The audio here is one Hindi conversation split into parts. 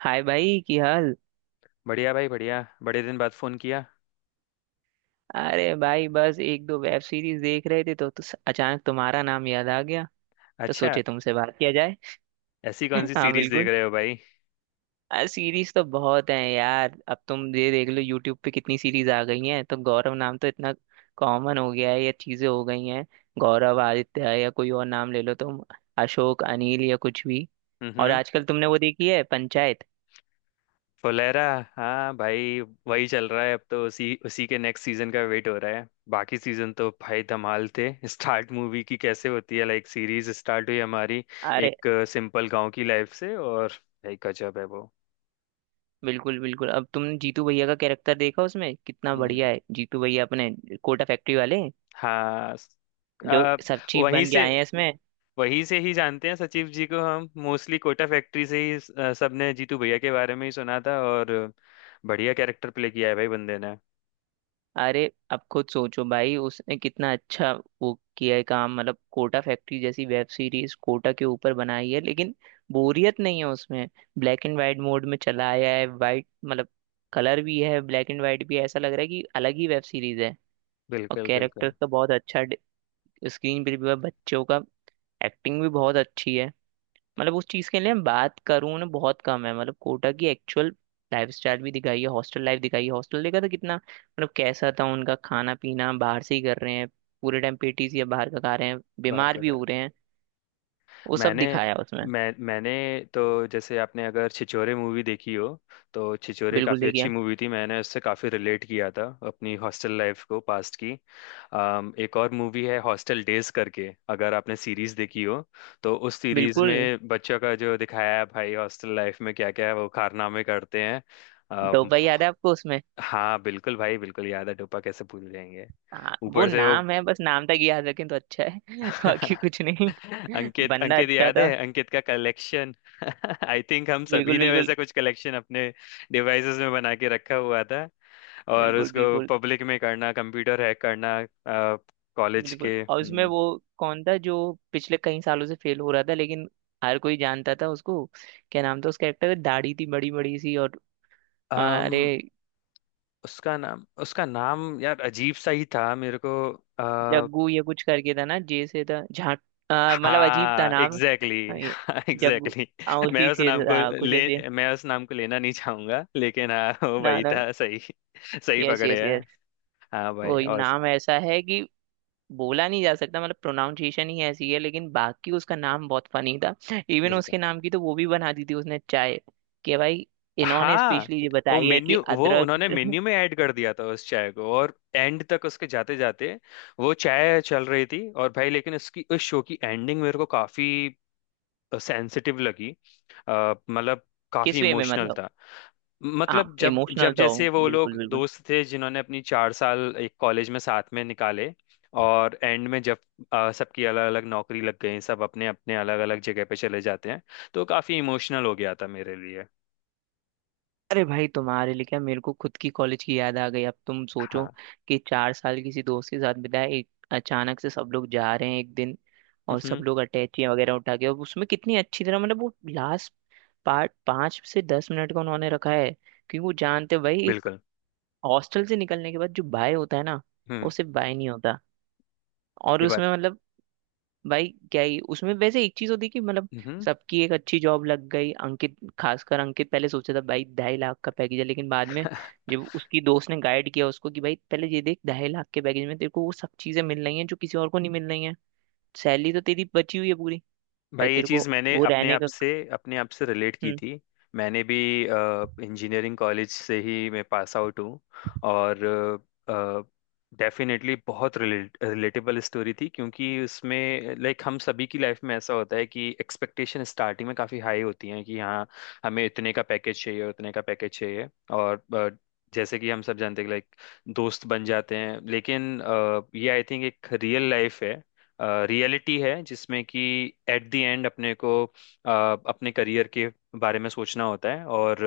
हाय भाई की हाल। बढ़िया भाई बढ़िया, बड़े दिन बाद फोन किया। अरे भाई बस एक दो वेब सीरीज देख रहे थे तो अचानक तुम्हारा नाम याद आ गया। तो अच्छा। सोचे तुमसे बात किया जाए। ऐसी कौन सी हाँ सीरीज देख बिल्कुल। रहे हो भाई? सीरीज तो बहुत हैं यार, अब तुम ये देख लो यूट्यूब पे कितनी सीरीज आ गई हैं, तो गौरव नाम तो इतना कॉमन हो गया है, ये चीजें हो गई हैं। गौरव, आदित्य या कोई और नाम ले लो तुम, अशोक, अनिल या कुछ भी। और हम्म। आजकल तुमने वो देखी है, पंचायत? फुलेरा। हाँ भाई। वही चल रहा है, अब तो उसी उसी के नेक्स्ट सीजन का वेट हो रहा है। बाकी सीजन तो भाई धमाल थे। स्टार्ट मूवी की कैसे होती है, लाइक सीरीज स्टार्ट हुई हमारी एक सिंपल गांव की लाइफ से, और भाई गजब है वो। बिल्कुल बिल्कुल। अब तुमने जीतू भैया का कैरेक्टर देखा उसमें कितना हम्म। बढ़िया है, जीतू भैया अपने कोटा फैक्ट्री वाले, हाँ। जो आ, सब चीफ वहीं बन के से आए हैं इसमें। वहीं से ही जानते हैं सचिव जी को, हम मोस्टली कोटा फैक्ट्री से ही। सबने जीतू भैया के बारे में ही सुना था, और बढ़िया कैरेक्टर प्ले किया है भाई बंदे ने। अरे अब खुद सोचो भाई, उसने कितना अच्छा वो किया है काम, मतलब कोटा फैक्ट्री जैसी वेब सीरीज कोटा के ऊपर बनाई है लेकिन बोरियत नहीं है उसमें। ब्लैक एंड वाइट मोड में चला आया है, वाइट मतलब कलर भी है, ब्लैक एंड वाइट भी है, ऐसा लग रहा है कि अलग ही वेब सीरीज है। और बिल्कुल कैरेक्टर बिल्कुल। का बहुत अच्छा, स्क्रीन पर भी बच्चों का एक्टिंग भी बहुत अच्छी है। मतलब उस चीज के लिए मैं बात करूँ ना, बहुत कम है। मतलब कोटा की एक्चुअल लाइफ स्टाइल भी दिखाई है, हॉस्टल लाइफ दिखाई है, हॉस्टल देखा था कितना, मतलब कैसा था उनका खाना पीना, बाहर से ही कर रहे हैं, पूरे टाइम पेटीज या बाहर का खा रहे हैं, बाहर बीमार का। भी हो रहे हैं, वो सब मैंने दिखाया उसमें। मैंने तो, जैसे आपने अगर छिछोरे मूवी देखी हो तो छिछोरे बिल्कुल काफ़ी देखिए। अच्छी मूवी थी, मैंने उससे काफ़ी रिलेट किया था अपनी हॉस्टल लाइफ को, पास्ट की। एक और मूवी है हॉस्टल डेज करके, अगर आपने सीरीज देखी हो तो उस सीरीज बिल्कुल। में बच्चों का जो दिखाया है भाई, हॉस्टल लाइफ में क्या क्या है वो कारनामे करते हैं। अम, डोबा याद है आपको उसमें? हाँ बिल्कुल भाई, बिल्कुल याद है, टोपा कैसे भूल जाएंगे। हाँ, वो ऊपर से वो नाम है, बस नाम तक याद रखें तो अच्छा है बाकी कुछ नहीं। अंकित बंदा अंकित अच्छा याद था। है, अंकित का कलेक्शन। आई थिंक हम सभी बिल्कुल ने बिल्कुल। वैसा कुछ कलेक्शन अपने डिवाइसेस में बना के रखा हुआ था, और बिल्कुल उसको बिल्कुल। पब्लिक में करना, कंप्यूटर हैक करना कॉलेज बिल्कुल के। और उसमें हम्म। वो कौन था जो पिछले कई सालों से फेल हो रहा था, लेकिन हर कोई जानता था उसको, क्या नाम था उस कैरेक्टर, दाढ़ी थी बड़ी बड़ी सी और अरे, अम, उसका नाम यार अजीब सा ही था मेरे को। अ, जग्गू ये कुछ करके था ना, जे से था, झा। मतलब अजीब था हाँ नाम, एग्जैक्टली। हाँ, ये जग्गू। एग्जैक्टली। हाँ, मैं उसी उस से नाम को था कुछ ऐसे। मैं उस नाम को लेना नहीं चाहूंगा, लेकिन हाँ वो ना वही ना। था सही। सही यस यस पकड़े। यस। हाँ भाई, वही और। नाम ऐसा है कि बोला नहीं जा सकता, मतलब प्रोनाउंसिएशन ही ऐसी है, लेकिन बाकी उसका नाम बहुत फनी था। इवन बिल्कुल। उसके नाम की तो वो भी बना दी थी उसने चाय कि भाई इन्होंने हाँ स्पेशली ये बताई है कि वो अदरक उन्होंने मेन्यू में ऐड कर दिया था उस चाय को, और एंड तक उसके जाते जाते वो चाय चल रही थी। और भाई, लेकिन उसकी उस शो की एंडिंग मेरे को काफी सेंसिटिव लगी। मतलब काफी किस वे में इमोशनल मतलब? था। हाँ मतलब जब इमोशनल जब तो जैसे हो, वो बिल्कुल लोग बिल्कुल। दोस्त थे जिन्होंने अपनी 4 साल एक कॉलेज में साथ में निकाले, और एंड में जब सबकी अलग अलग नौकरी लग गई, सब अपने अपने अलग अलग जगह पे चले जाते हैं, तो काफी इमोशनल हो गया था मेरे लिए। अरे भाई तुम्हारे लिए क्या, मेरे को खुद की कॉलेज की याद आ गई। अब तुम सोचो हाँ। कि 4 साल किसी दोस्त के साथ बिताए, एक अचानक से सब लोग जा रहे हैं एक दिन, और सब हम्म। लोग अटैची वगैरह उठा के, और उसमें कितनी अच्छी तरह, मतलब वो लास्ट पार्ट 5 से 10 मिनट का उन्होंने रखा है, क्योंकि वो जानते हैं भाई एक बिल्कुल। हॉस्टल से निकलने के बाद जो बाय होता है ना, वो हम्म। सिर्फ बाय नहीं होता। और ये बात। उसमें मतलब भाई क्या ही उसमें, वैसे एक चीज होती कि मतलब हम्म। सबकी एक अच्छी जॉब लग गई, अंकित, खासकर अंकित पहले सोचा था भाई 2.5 लाख का पैकेज है, लेकिन बाद में जब उसकी दोस्त ने गाइड किया उसको कि भाई पहले ये देख, 2.5 लाख के पैकेज में तेरे को वो सब चीजें मिल रही हैं जो किसी और को नहीं मिल रही हैं, सैलरी तो तेरी बची हुई है पूरी, भाई भाई ये तेरे चीज़ को मैंने वो अपने रहने आप का। से अपने आप से रिलेट की हम्म। थी। मैंने भी इंजीनियरिंग कॉलेज से ही मैं पास आउट हूँ, और डेफिनेटली बहुत रिलेटेबल स्टोरी थी, क्योंकि उसमें लाइक हम सभी की लाइफ में ऐसा होता है कि एक्सपेक्टेशन स्टार्टिंग में काफ़ी हाई होती है, कि हाँ हमें इतने का पैकेज चाहिए, उतने का पैकेज चाहिए। और जैसे कि हम सब जानते हैं, लाइक दोस्त बन जाते हैं, लेकिन ये आई थिंक एक रियल लाइफ है, रियलिटी है, जिसमें कि एट द एंड अपने को अपने करियर के बारे में सोचना होता है, और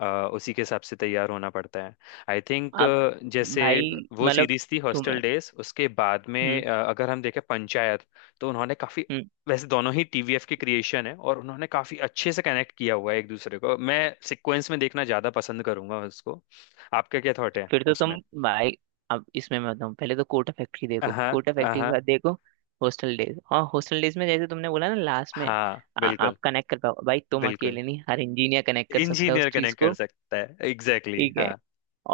अ, उसी के हिसाब से तैयार होना पड़ता है आई थिंक। आप जैसे भाई वो मतलब सीरीज थी हॉस्टल तुम्हें। डेज, उसके बाद हम्म। में अगर हम देखें पंचायत, तो उन्होंने काफी, हम्म। वैसे दोनों ही टीवीएफ के क्रिएशन है और उन्होंने काफी अच्छे से कनेक्ट किया हुआ है एक दूसरे को, मैं सिक्वेंस में देखना ज्यादा पसंद करूंगा उसको। आपका क्या थॉट है फिर तो तुम उसमें? भाई, अब इसमें मैं बताऊँ, पहले तो कोटा फैक्ट्री देखो, हाँ। कोटा फैक्ट्री के हाँ। बाद देखो हॉस्टल डेज, और हॉस्टल डेज में जैसे तुमने बोला ना लास्ट में, हाँ। आ, बिल्कुल। आप कनेक्ट कर पाओ। भाई तुम बिल्कुल, अकेले नहीं, हर इंजीनियर कनेक्ट कर सकता है उस इंजीनियर चीज कनेक्ट कर को। सकता है, एग्जैक्टली ठीक exactly, है। हाँ।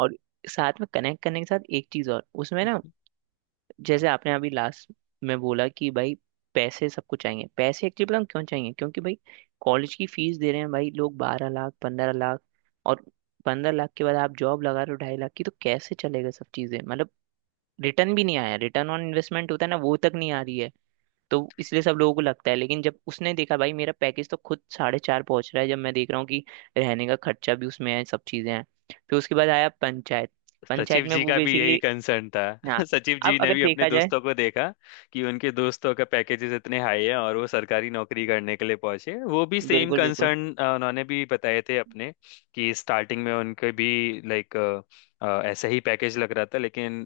और साथ में कनेक्ट करने के साथ एक चीज और उसमें ना, जैसे आपने अभी लास्ट में बोला कि भाई पैसे सबको चाहिए, पैसे एक्चुअली पता है क्यों चाहिए, क्योंकि भाई कॉलेज की फीस दे रहे हैं भाई लोग, 12 लाख, 15 लाख, और 15 लाख के बाद आप जॉब लगा रहे हो 2.5 लाख की, तो कैसे चलेगा, सब चीजें मतलब रिटर्न भी नहीं आया, रिटर्न ऑन इन्वेस्टमेंट होता है ना, वो तक नहीं आ रही है। तो इसलिए सब लोगों को लगता है, लेकिन जब उसने देखा भाई मेरा पैकेज तो खुद साढ़े चार पहुंच रहा है, जब मैं देख रहा हूँ कि रहने का खर्चा भी उसमें है, सब चीजें हैं। फिर उसके बाद आया पंचायत, पंचायत सचिव में जी वो का भी यही बेसिकली, कंसर्न था। हाँ सचिव जी अब ने अगर भी अपने देखा जाए, दोस्तों को देखा, कि उनके दोस्तों का पैकेजेस इतने हाई है, और वो सरकारी नौकरी करने के लिए पहुंचे, वो भी सेम बिल्कुल बिल्कुल। कंसर्न। उन्होंने भी बताए थे अपने कि स्टार्टिंग में उनके भी लाइक ऐसा ही पैकेज लग रहा था, लेकिन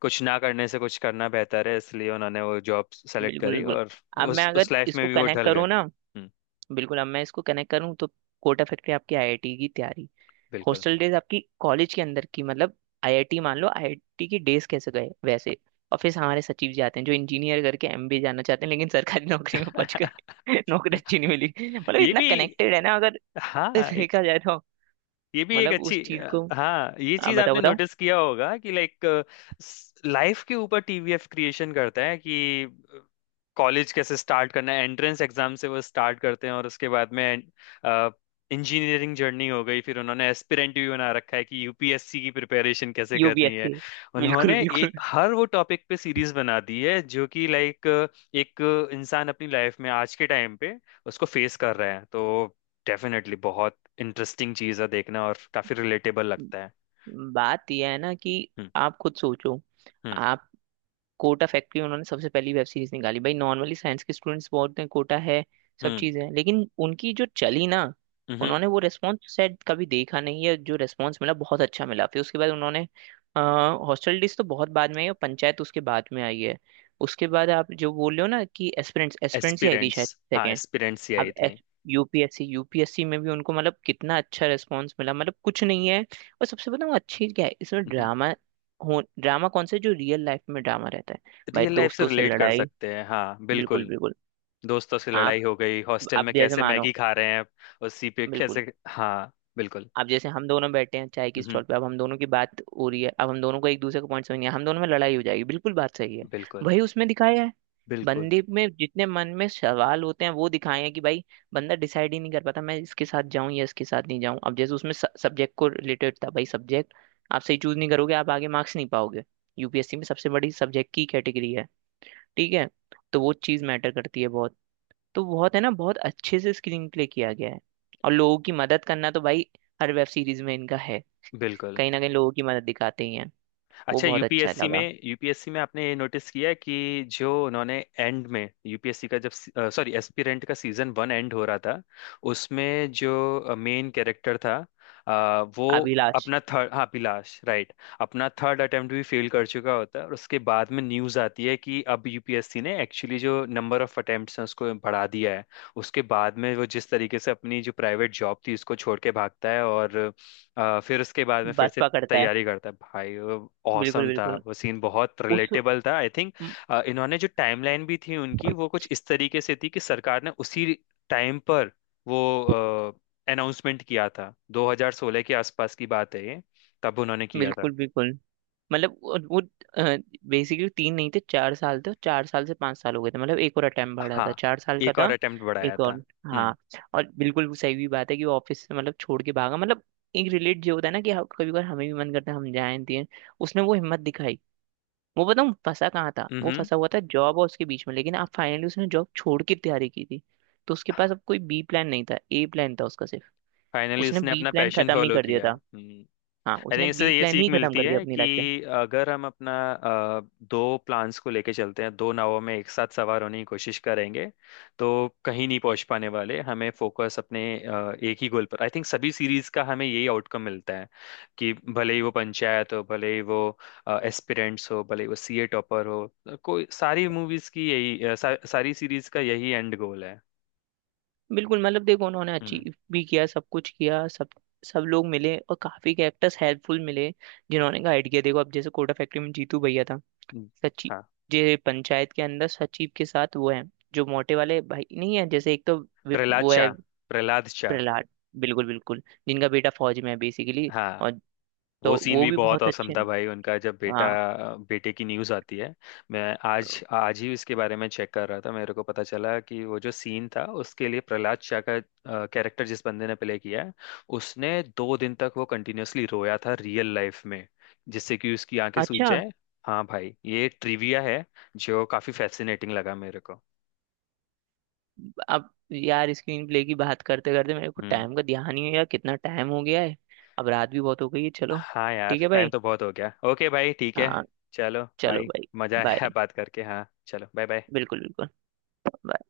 कुछ ना करने से कुछ करना बेहतर है, इसलिए उन्होंने वो जॉब सेलेक्ट बिल्कुल करी, बिल्कुल। और अब मैं उस अगर उस लाइफ में इसको भी वो कनेक्ट ढल गए। करूँ ना, हम्म। बिल्कुल अब मैं इसको कनेक्ट करूँ तो कोटा फैक्ट्री आपकी आईआईटी की तैयारी, बिल्कुल। हॉस्टल डेज आपकी कॉलेज के अंदर की, मतलब आईआईटी मान लो, आईआईटी की डेज कैसे गए वैसे। और फिर हमारे सचिव जी आते हैं जो इंजीनियर करके एमबीए जाना चाहते हैं, लेकिन सरकारी नौकरी में पहुंच गए नौकरी अच्छी नहीं मिली, मतलब ये इतना भी, कनेक्टेड है ना अगर हाँ देखा जाए तो। ये भी एक मतलब अच्छी उस चीज को हाँ, ये आ, चीज बताओ आपने बताओ। नोटिस किया होगा कि लाइक लाइफ के ऊपर टीवीएफ क्रिएशन करता है कि कॉलेज कैसे स्टार्ट करना है, एंट्रेंस एग्जाम से वो स्टार्ट करते हैं और उसके बाद में इंजीनियरिंग जर्नी हो गई, फिर उन्होंने एस्पिरेंट भी बना रखा है कि यूपीएससी की प्रिपरेशन कैसे करनी है। यूपीएससी। बिल्कुल उन्होंने बिल्कुल। हर वो टॉपिक पे सीरीज बना दी है जो कि लाइक एक इंसान अपनी लाइफ में आज के टाइम पे उसको फेस कर रहा है, तो डेफिनेटली बहुत इंटरेस्टिंग चीज है देखना, और काफी रिलेटेबल लगता है। बात यह है ना कि हम्म। आप खुद सोचो, हम्म। आप कोटा फैक्ट्री, उन्होंने सबसे पहली वेब सीरीज निकाली भाई। नॉर्मली साइंस के स्टूडेंट्स बहुत हैं, कोटा है, सब हम्म। चीज़ है, लेकिन उनकी जो चली ना, हम्म। उन्होंने वो रेस्पॉन्स शायद कभी देखा नहीं है, जो रेस्पॉन्स मिला, बहुत अच्छा मिला। फिर उसके बाद उन्होंने हॉस्टल डिस तो बहुत बाद में आई, और पंचायत उसके बाद में आई है। उसके बाद आप जो बोल रहे हो ना कि एस्पिरेंट्स, एस्पिरेंट्स ही आई थी एस्पिरेंट्स। शायद हाँ सेकेंड। एस्पिरेंट्स ही अब आई थी। एस यूपीएससी, यूपीएससी में भी उनको मतलब कितना अच्छा रेस्पॉन्स मिला, मतलब कुछ नहीं है। और सबसे बताऊँ अच्छी चीज़ क्या है इसमें ड्रामा हो, ड्रामा कौन सा है, जो रियल लाइफ में ड्रामा रहता है, भाई रियल लाइफ से दोस्तों से रिलेट कर लड़ाई। सकते हैं, हाँ बिल्कुल बिल्कुल। बिल्कुल। दोस्तों से लड़ाई आप हो गई, हॉस्टल आप में जैसे कैसे मानो, मैगी खा रहे हैं, उसी पे बिल्कुल। कैसे, हाँ। बिल्कुल। अब जैसे हम दोनों बैठे हैं चाय की हम्म। स्टॉल पे, अब हम दोनों की बात हो रही है, अब हम दोनों को एक दूसरे का पॉइंट समझ नहीं है, हम दोनों में लड़ाई हो जाएगी। बिल्कुल बात सही है। बिल्कुल। वही उसमें दिखाया है। बिल्कुल। बंदे में जितने मन में सवाल होते हैं वो दिखाए हैं, कि भाई बंदा डिसाइड ही नहीं कर पाता, मैं इसके साथ जाऊं या इसके साथ नहीं जाऊं। अब जैसे उसमें सब्जेक्ट को रिलेटेड था, भाई सब्जेक्ट आप सही चूज नहीं करोगे, आप आगे मार्क्स नहीं पाओगे। यूपीएससी में सबसे बड़ी सब्जेक्ट की कैटेगरी है, ठीक है, तो वो चीज़ मैटर करती है बहुत। तो बहुत है ना, बहुत अच्छे से स्क्रीन प्ले किया गया है। और लोगों की मदद करना तो भाई हर वेब सीरीज में इनका है, बिल्कुल। कहीं ना कहीं लोगों की मदद दिखाते ही हैं, वो अच्छा, बहुत अच्छा यूपीएससी लगा। में यूपीएससी में आपने ये नोटिस किया है, कि जो उन्होंने एंड में यूपीएससी का, जब सॉरी एस्पिरेंट का सीजन वन एंड हो रहा था, उसमें जो मेन कैरेक्टर था, वो अभिलाष अपना थर्ड, हाँ अभिलाष राइट, अपना थर्ड अटेम्प्ट भी फेल कर चुका होता है, और उसके बाद में न्यूज़ आती है कि अब यूपीएससी ने एक्चुअली जो नंबर ऑफ अटेम्प्ट्स हैं उसको बढ़ा दिया है। उसके बाद में वो जिस तरीके से अपनी जो प्राइवेट जॉब थी उसको छोड़ के भागता है, और फिर उसके बाद में फिर बस से पकड़ता है। तैयारी करता है भाई। वो बिल्कुल औसम था, बिल्कुल। वो सीन बहुत उस, रिलेटेबल था आई थिंक। इन्होंने जो टाइमलाइन भी थी उनकी, वो कुछ इस तरीके से थी कि सरकार ने उसी टाइम पर वो अनाउंसमेंट किया था, 2016 के आसपास की बात है ये, तब उन्होंने किया था। बिल्कुल बिल्कुल। मतलब वो बेसिकली तीन नहीं थे, 4 साल थे, और 4 साल से 5 साल हो गए थे, मतलब एक और अटेम्प्ट बढ़ा हाँ था, चार साल का एक और था। अटेम्प्ट बढ़ाया एक था। और, हाँ। हम्म। और बिल्कुल वो सही भी बात है कि वो ऑफिस से मतलब छोड़ के भागा, मतलब एक रिलेट जो होता है ना कि हाँ, कभी कभार हमें भी मन करता है हम जाएं दिए, उसने वो हिम्मत दिखाई। वो बताऊँ फंसा कहाँ था, वो हम्म। फंसा हुआ था जॉब और उसके बीच में, लेकिन अब फाइनली उसने जॉब छोड़ के तैयारी की थी, तो उसके पास अब कोई बी प्लान नहीं था, ए प्लान था उसका सिर्फ। फाइनली उसने उसने बी अपना प्लान पैशन खत्म ही फॉलो कर दिया किया। था। हम्म। हाँ आई उसने थिंक इससे बी ये प्लान सीख ही खत्म मिलती कर दिया है अपनी कि लाइफ से। अगर हम अपना दो प्लान्स को लेके चलते हैं, दो नावों में एक साथ सवार होने की कोशिश करेंगे, तो कहीं नहीं पहुंच पाने वाले। हमें फोकस अपने एक ही गोल पर, आई थिंक सभी सीरीज का हमें यही आउटकम मिलता है, कि भले ही वो पंचायत हो, भले ही वो एस्पिरेंट्स हो, भले ही वो सीए टॉपर हो, कोई सारी मूवीज की यही सारी सीरीज का यही एंड गोल है। बिल्कुल, मतलब देखो उन्होंने हम्म। अचीव भी किया, सब कुछ किया, सब, सब लोग मिले और काफी कैरेक्टर्स हेल्पफुल मिले, जिन्होंने गाइड किया। देखो अब जैसे कोटा फैक्ट्री में जीतू भैया था हम्म, सचिव हाँ। जे, पंचायत के अंदर सचिव के साथ वो है, जो मोटे वाले भाई नहीं है, जैसे एक तो वो प्रहलाद है, शाह, प्रहलाद शाह। प्रहलाद। बिल्कुल बिल्कुल। जिनका बेटा फौज में है बेसिकली, हाँ और वो तो सीन वो भी भी बहुत बहुत औसम अच्छे था हैं। भाई उनका, जब बेटा हाँ बेटे की न्यूज़ आती है। मैं तो आज आज ही इसके बारे में चेक कर रहा था, मेरे को पता चला कि वो जो सीन था उसके लिए प्रहलाद शाह का कैरेक्टर जिस बंदे ने प्ले किया है, उसने 2 दिन तक वो कंटिन्यूअसली रोया था रियल लाइफ में, जिससे कि उसकी आंखें सूज अच्छा। जाए। हाँ भाई ये ट्रिविया है, जो काफी फैसिनेटिंग लगा मेरे को। अब यार स्क्रीन प्ले की बात करते करते मेरे को हम्म। टाइम का ध्यान ही नहीं, यार कितना टाइम हो गया है। अब रात भी बहुत हो गई है, चलो। हाँ यार, ठीक है टाइम भाई। तो बहुत हो गया, ओके भाई ठीक है। हाँ चलो चलो भाई। भाई। मजा बाय। आया बात करके, हाँ चलो बाय बाय। बिल्कुल बिल्कुल। bye।